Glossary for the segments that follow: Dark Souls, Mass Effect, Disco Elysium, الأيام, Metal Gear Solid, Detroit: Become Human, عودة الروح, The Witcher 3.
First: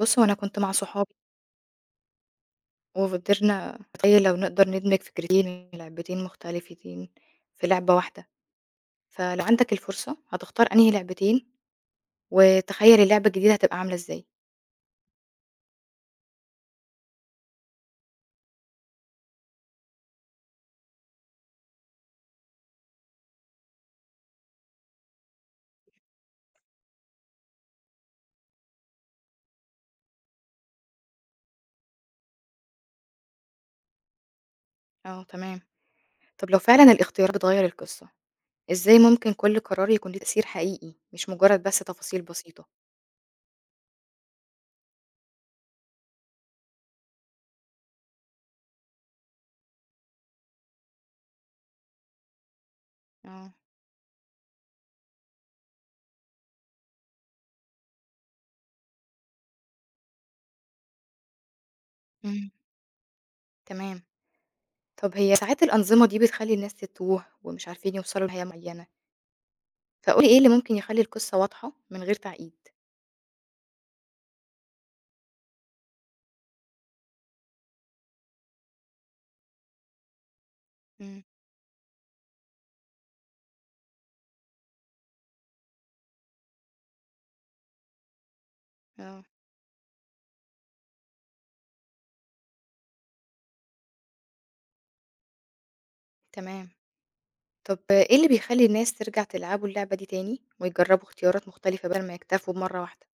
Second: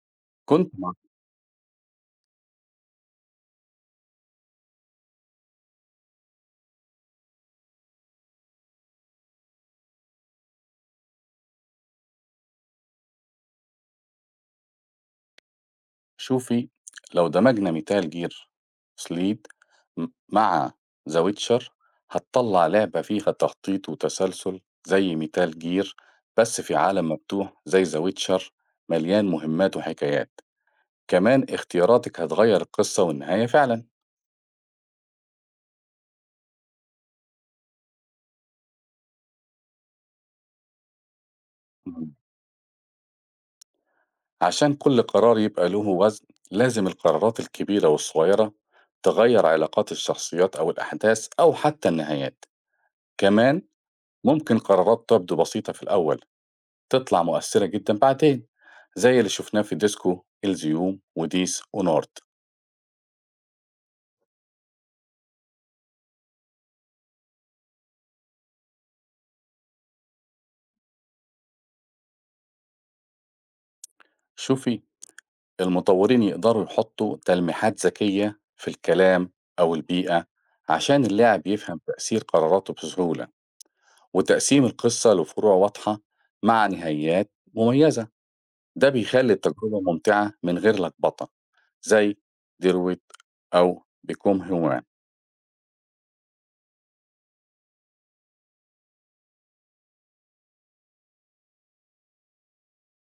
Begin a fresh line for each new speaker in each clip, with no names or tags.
بُص، هو أنا كنت
كنت
مع
مع
صحابي وفضلنا نتخيل لو نقدر ندمج فكرتين لعبتين مختلفتين في لعبة واحدة، فلو عندك الفرصة هتختار أنهي لعبتين، وتخيل اللعبة الجديدة هتبقى عاملة إزاي؟
شوفي، لو دمجنا ميتال جير سليد مع ذا ويتشر هتطلع لعبة فيها تخطيط وتسلسل زي ميتال جير، بس في عالم مفتوح زي ذا ويتشر، مليان مهمات وحكايات. كمان اختياراتك هتغير القصة والنهاية فعلا.
آه، تمام. طب لو فعلًا الاختيارات بتغير القصة، إزاي ممكن كل قرار يكون ليه تأثير حقيقي مش مجرد بس
مم.
تفاصيل بسيطة؟
عشان كل قرار يبقى له وزن لازم القرارات الكبيرة والصغيرة تغير علاقات الشخصيات أو الأحداث أو حتى النهايات.
آه،
كمان ممكن قرارات تبدو بسيطة في الأول تطلع مؤثرة جدًا بعدين، زي اللي شفناه في ديسكو، الزيوم، وديس، ونورد.
إمم، تمام. طب هي ساعات الأنظمة دي بتخلي الناس تتوه ومش عارفين يوصلوا لنهاية معينة، فقُل لي إيه اللي ممكن يخلي القصة واضحة من غير تعقيد؟
شوفي، المطورين يقدروا يحطوا تلميحات ذكية في الكلام أو البيئة عشان
إمم،
اللاعب يفهم تأثير قراراته بسهولة، وتقسيم القصة لفروع واضحة مع نهايات مميزة. ده
آه،
بيخلي التجربة ممتعة من غير لخبطة، زي ديرويت أو بيكوم هيومان.
تمام. طب إيه اللي بيخلّي الناس ترجع تلعبوا اللعبة دي تاني، ويجرّبوا اختيارات مختلفة بدل ما يكتفوا بمرّة واحدة؟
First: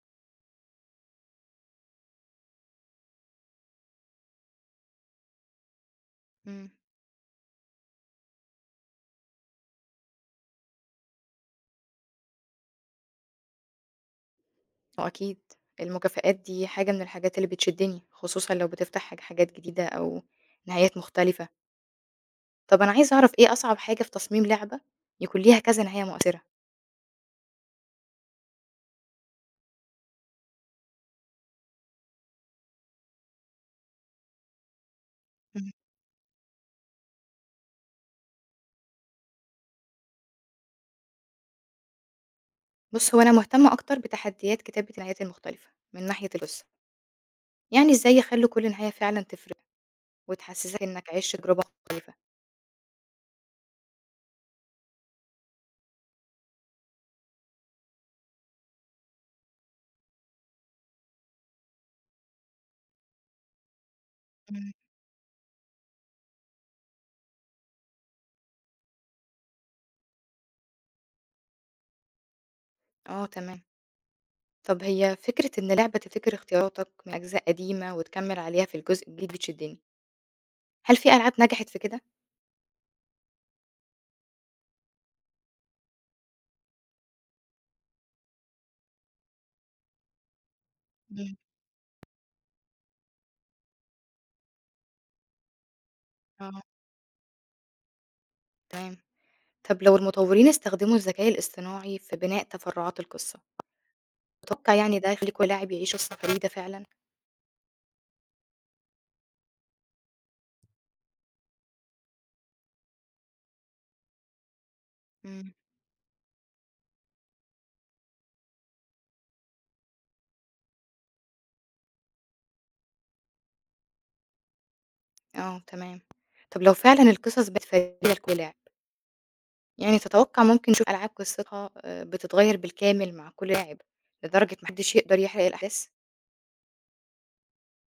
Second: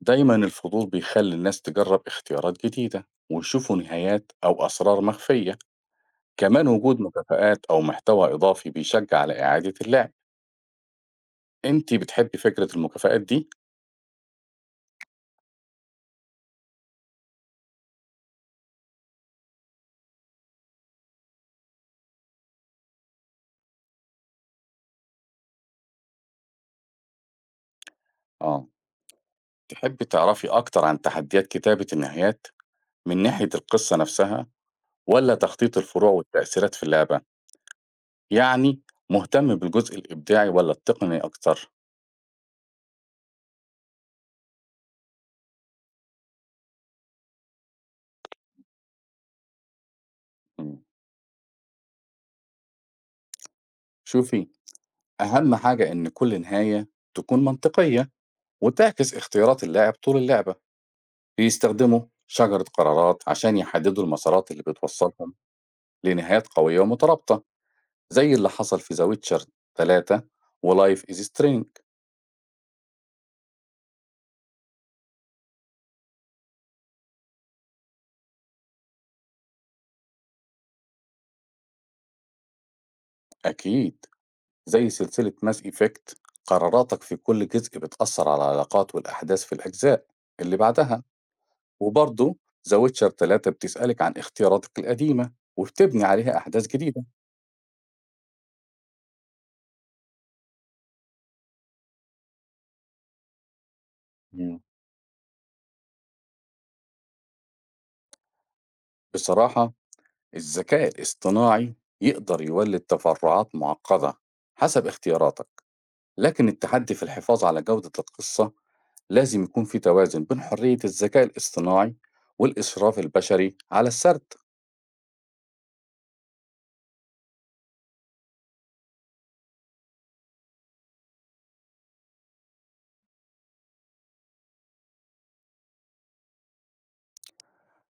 دايما الفضول بيخلي الناس تجرب اختيارات جديدة ويشوفوا نهايات أو أسرار مخفية. كمان
إمم.
وجود مكافآت أو محتوى إضافي بيشجع على إعادة اللعب. أنت بتحبي فكرة المكافآت دي؟
وأكيد المكافآت دي حاجة من الحاجات اللي بتشدّني، خصوصًا لو بتفتح حاجات جديدة أو نهايات مختلفة. طب أنا عايزة أعرف إيه أصعب حاجة في تصميم لعبة يكون ليها كذا نهاية مؤثرة؟
آه، تحبي تعرفي أكتر عن تحديات كتابة النهايات من ناحية القصة نفسها ولا
إمم.
تخطيط الفروع والتأثيرات في اللعبة؟ يعني مهتم بالجزء الإبداعي ولا التقني أكتر؟
بُص، هو أنا مهتمة أكتر بتحديات كتابة النهايات المختلفة من ناحية القصة، يعني إزاي يخلّوا كل نهاية فعلًا تفرق
مم.
وتحسّسك إنّك عِشت تجربة مختلفة؟
شوفي، أهم حاجة إن كل نهاية تكون منطقية وتعكس اختيارات اللاعب طول اللعبة. بيستخدموا شجرة قرارات عشان يحددوا المسارات اللي
إمم،
بتوصلهم لنهايات قوية ومترابطة، زي اللي حصل في ذا ويتشر 3 ولايف از سترينج.
آه، تمام. طب هي فكرة إن لعبة تفتكر اختياراتك من أجزاء قديمة وتكمّل عليها في الجزء الجديد بتشدّني، هل في ألعاب نجحت في كده؟
أكيد، زي سلسلة ماس إيفكت، قراراتك في كل جزء بتأثر على العلاقات والأحداث في الأجزاء اللي بعدها.
إمم،
وبرضه ذا ويتشر 3 بتسألك عن اختياراتك القديمة وبتبني عليها
آه،
أحداث جديدة.
تمام. طب لو المطورين استخدموا الذكاء الاصطناعي في بناء تفرعات القصة،
مم.
تتوقع يعني ده يخلّي كل لاعب يعيش قصة فريدة فعلًا؟
بصراحة الذكاء الاصطناعي يقدر يولد تفرعات معقدة حسب اختياراتك،
إمم،
لكن التحدي في الحفاظ على جودة القصة. لازم يكون في توازن بين حرية الذكاء الاصطناعي والإسراف البشري على السرد.
آه، تمام. طب لو فعلًا القصص بقت فريدة لكل لاعب، يعني تتوقع ممكن نشوف ألعاب قصتها بتتغيّر بالكامل مع كل لاعب لدرجة ما حدّش يقدر يحرق الأحداث؟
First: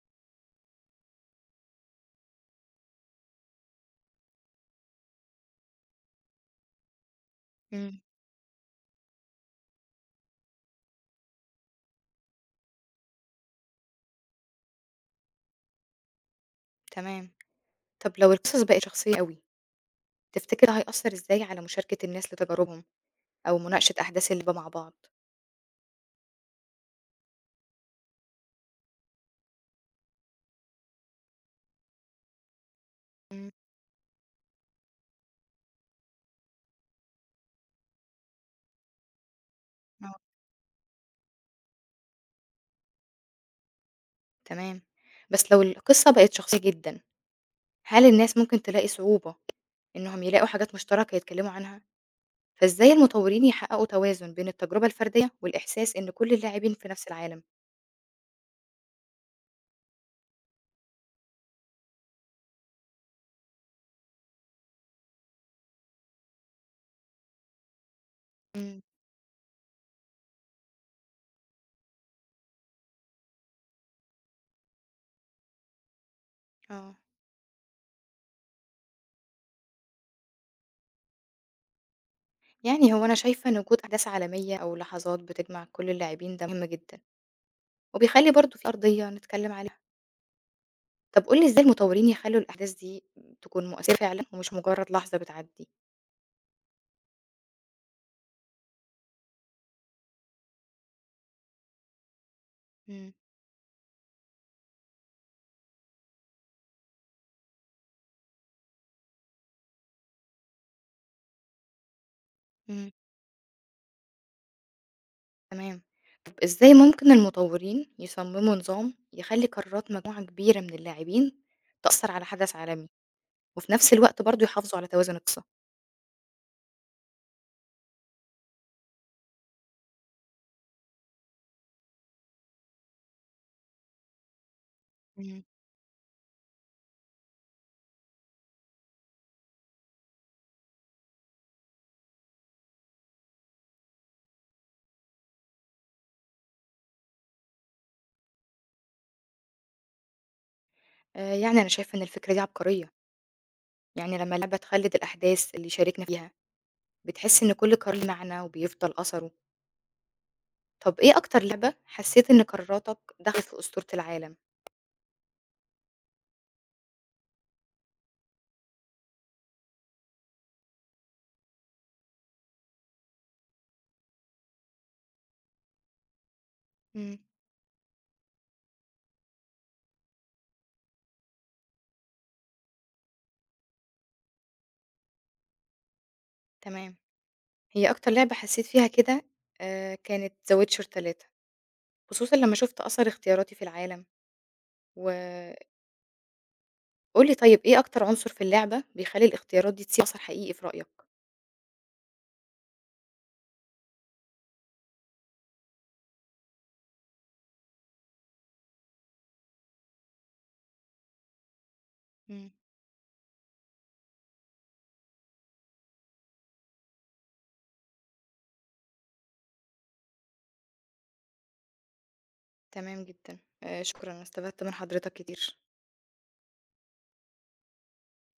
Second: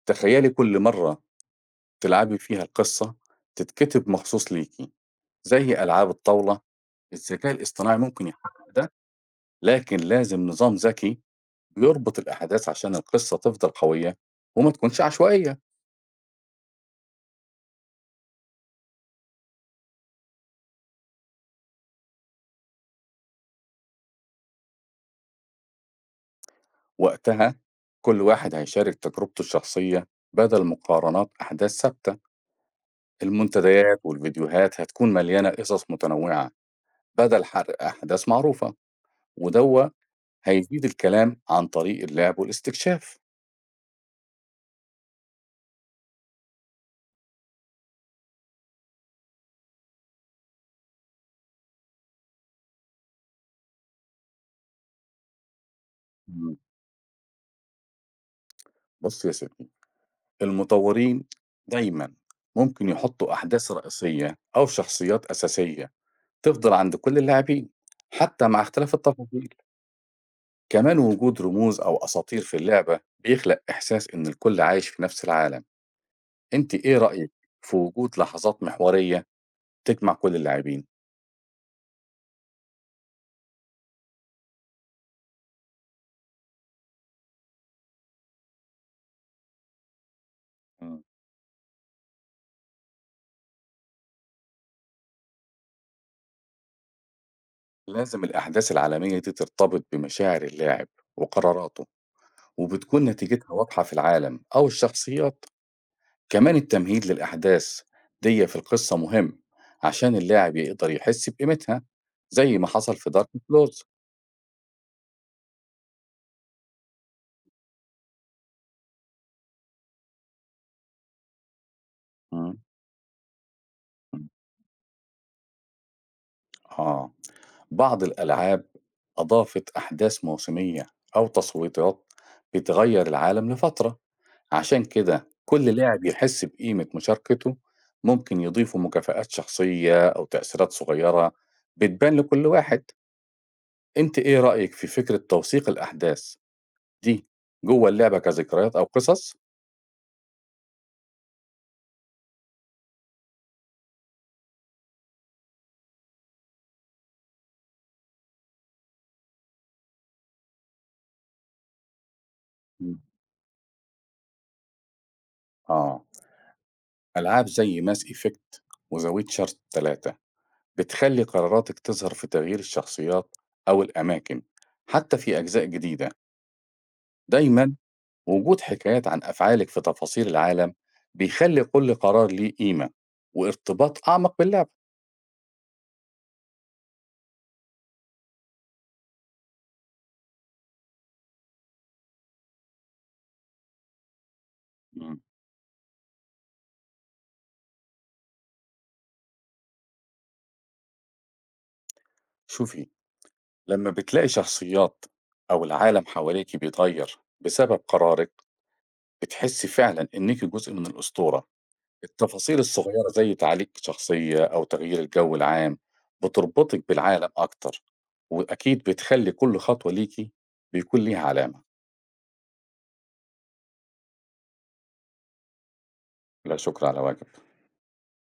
تخيلي كل مرة تلعبي فيها القصة تتكتب مخصوص ليكي زي ألعاب الطاولة. الذكاء الاصطناعي
إمم،
ممكن يحقق ده، لكن لازم نظام ذكي بيربط الأحداث عشان القصة تفضل قوية وما تكونش عشوائية.
تمام. طب لو القصص بقت شخصية أوي، تفتكر ده هيأثّر إزاي على مشاركة الناس لتجاربهم، أو مناقشة أحداث اللي مع بعض؟
وقتها كل واحد هيشارك تجربته الشخصية بدل مقارنات أحداث ثابتة.
إمم،
المنتديات والفيديوهات هتكون مليانة قصص متنوعة بدل حرق أحداث معروفة. ودوا
آه،
هيزيد الكلام عن طريق اللعب والاستكشاف.
تمام. بس لو القصة بقت شخصية جدًا، هل الناس ممكن تلاقي صعوبة إنهم يلاقوا حاجات مشتركة يتكلموا عنها؟ فإزاي المطورين يحققوا توازن بين التجربة الفردية والإحساس إن كل
مم.
اللاعبين في نفس العالم؟
بص يا سيدي، المطورين دايما ممكن يحطوا أحداث رئيسية أو شخصيات أساسية تفضل عند كل اللاعبين حتى مع
إمم،
اختلاف التفاصيل. كمان وجود رموز أو أساطير في اللعبة بيخلق إحساس إن الكل عايش في نفس العالم. أنت
آه.
إيه رأيك في وجود لحظات محورية تجمع كل اللاعبين؟
يعني هو أنا شايفة إن وجود أحداث عالمية أو لحظات بتجمع كل اللاعبين ده مهم جدًا، وبيخلّي برضه في أرضية نتكلم عليها. طب قُل لي إزاي المطورين يخلّوا الأحداث دي تكون مؤثرة فعلًا ومش مجرد لحظة بتعدي؟
لازم الأحداث العالمية دي ترتبط بمشاعر اللاعب وقراراته، وبتكون
إمم،
نتيجتها واضحة في العالم أو الشخصيات. كمان التمهيد للأحداث دي في القصة مهم عشان اللاعب يقدر يحس بقيمتها، زي ما
إمم،
حصل في دارك كلوز.
تمام. طب إزاي ممكن المطورين يصمموا نظام يخلّي قرارات مجموعة كبيرة من اللاعبين تأثّر على حدث عالمي، وفي نفس الوقت برضه يحافظوا على توازن القصة؟
آه، بعض الألعاب أضافت أحداث موسمية أو تصويتات بتغير العالم لفترة عشان كده
إمم.
كل لاعب يحس بقيمة مشاركته. ممكن يضيفوا مكافآت شخصية أو تأثيرات صغيرة بتبان لكل واحد. أنت إيه رأيك في فكرة توثيق الأحداث دي جوه اللعبة كذكريات أو قصص؟
يعني أنا شايفة إن الفكرة دي عبقرية، يعني لمّا اللعبة تخلّد الأحداث اللي شاركنا فيها، بتحس إن كل قرار ليه معنى وبيفضل أثره. طب إيه أكتر لعبة حسّيت إن قراراتك
مم.
دخلت في أسطورة العالم؟
آه، ألعاب زي ماس إيفكت وزاوية شارت 3 بتخلي قراراتك تظهر في تغيير الشخصيات أو الأماكن حتى في أجزاء جديدة.
إمم،
دايما وجود حكايات عن أفعالك في تفاصيل العالم بيخلي كل قرار ليه قيمة وارتباط أعمق باللعبة.
تمام. هي أكتر لعبة حسّيت فيها كده كانت The Witcher 3، خصوصًا لمّا شُفت أثر اختياراتي في العالم.
مم.
وقُل لي، طيب إيه أكتر عنصر في اللعبة بيخلّي الاختيارات دي تسيب أثر حقيقي في رأيك؟
شوفي، لما بتلاقي شخصيات أو العالم حواليك بيتغير بسبب قرارك بتحسي فعلا إنك جزء من الأسطورة.
إمم.
التفاصيل الصغيرة زي تعليق شخصية أو تغيير الجو العام بتربطك بالعالم أكتر، وأكيد بتخلي كل خطوة ليكي بيكون ليها علامة.
تمام جدًا، شكرًا، أنا استفدت من حضرتك كتير.
لا شكر على واجب.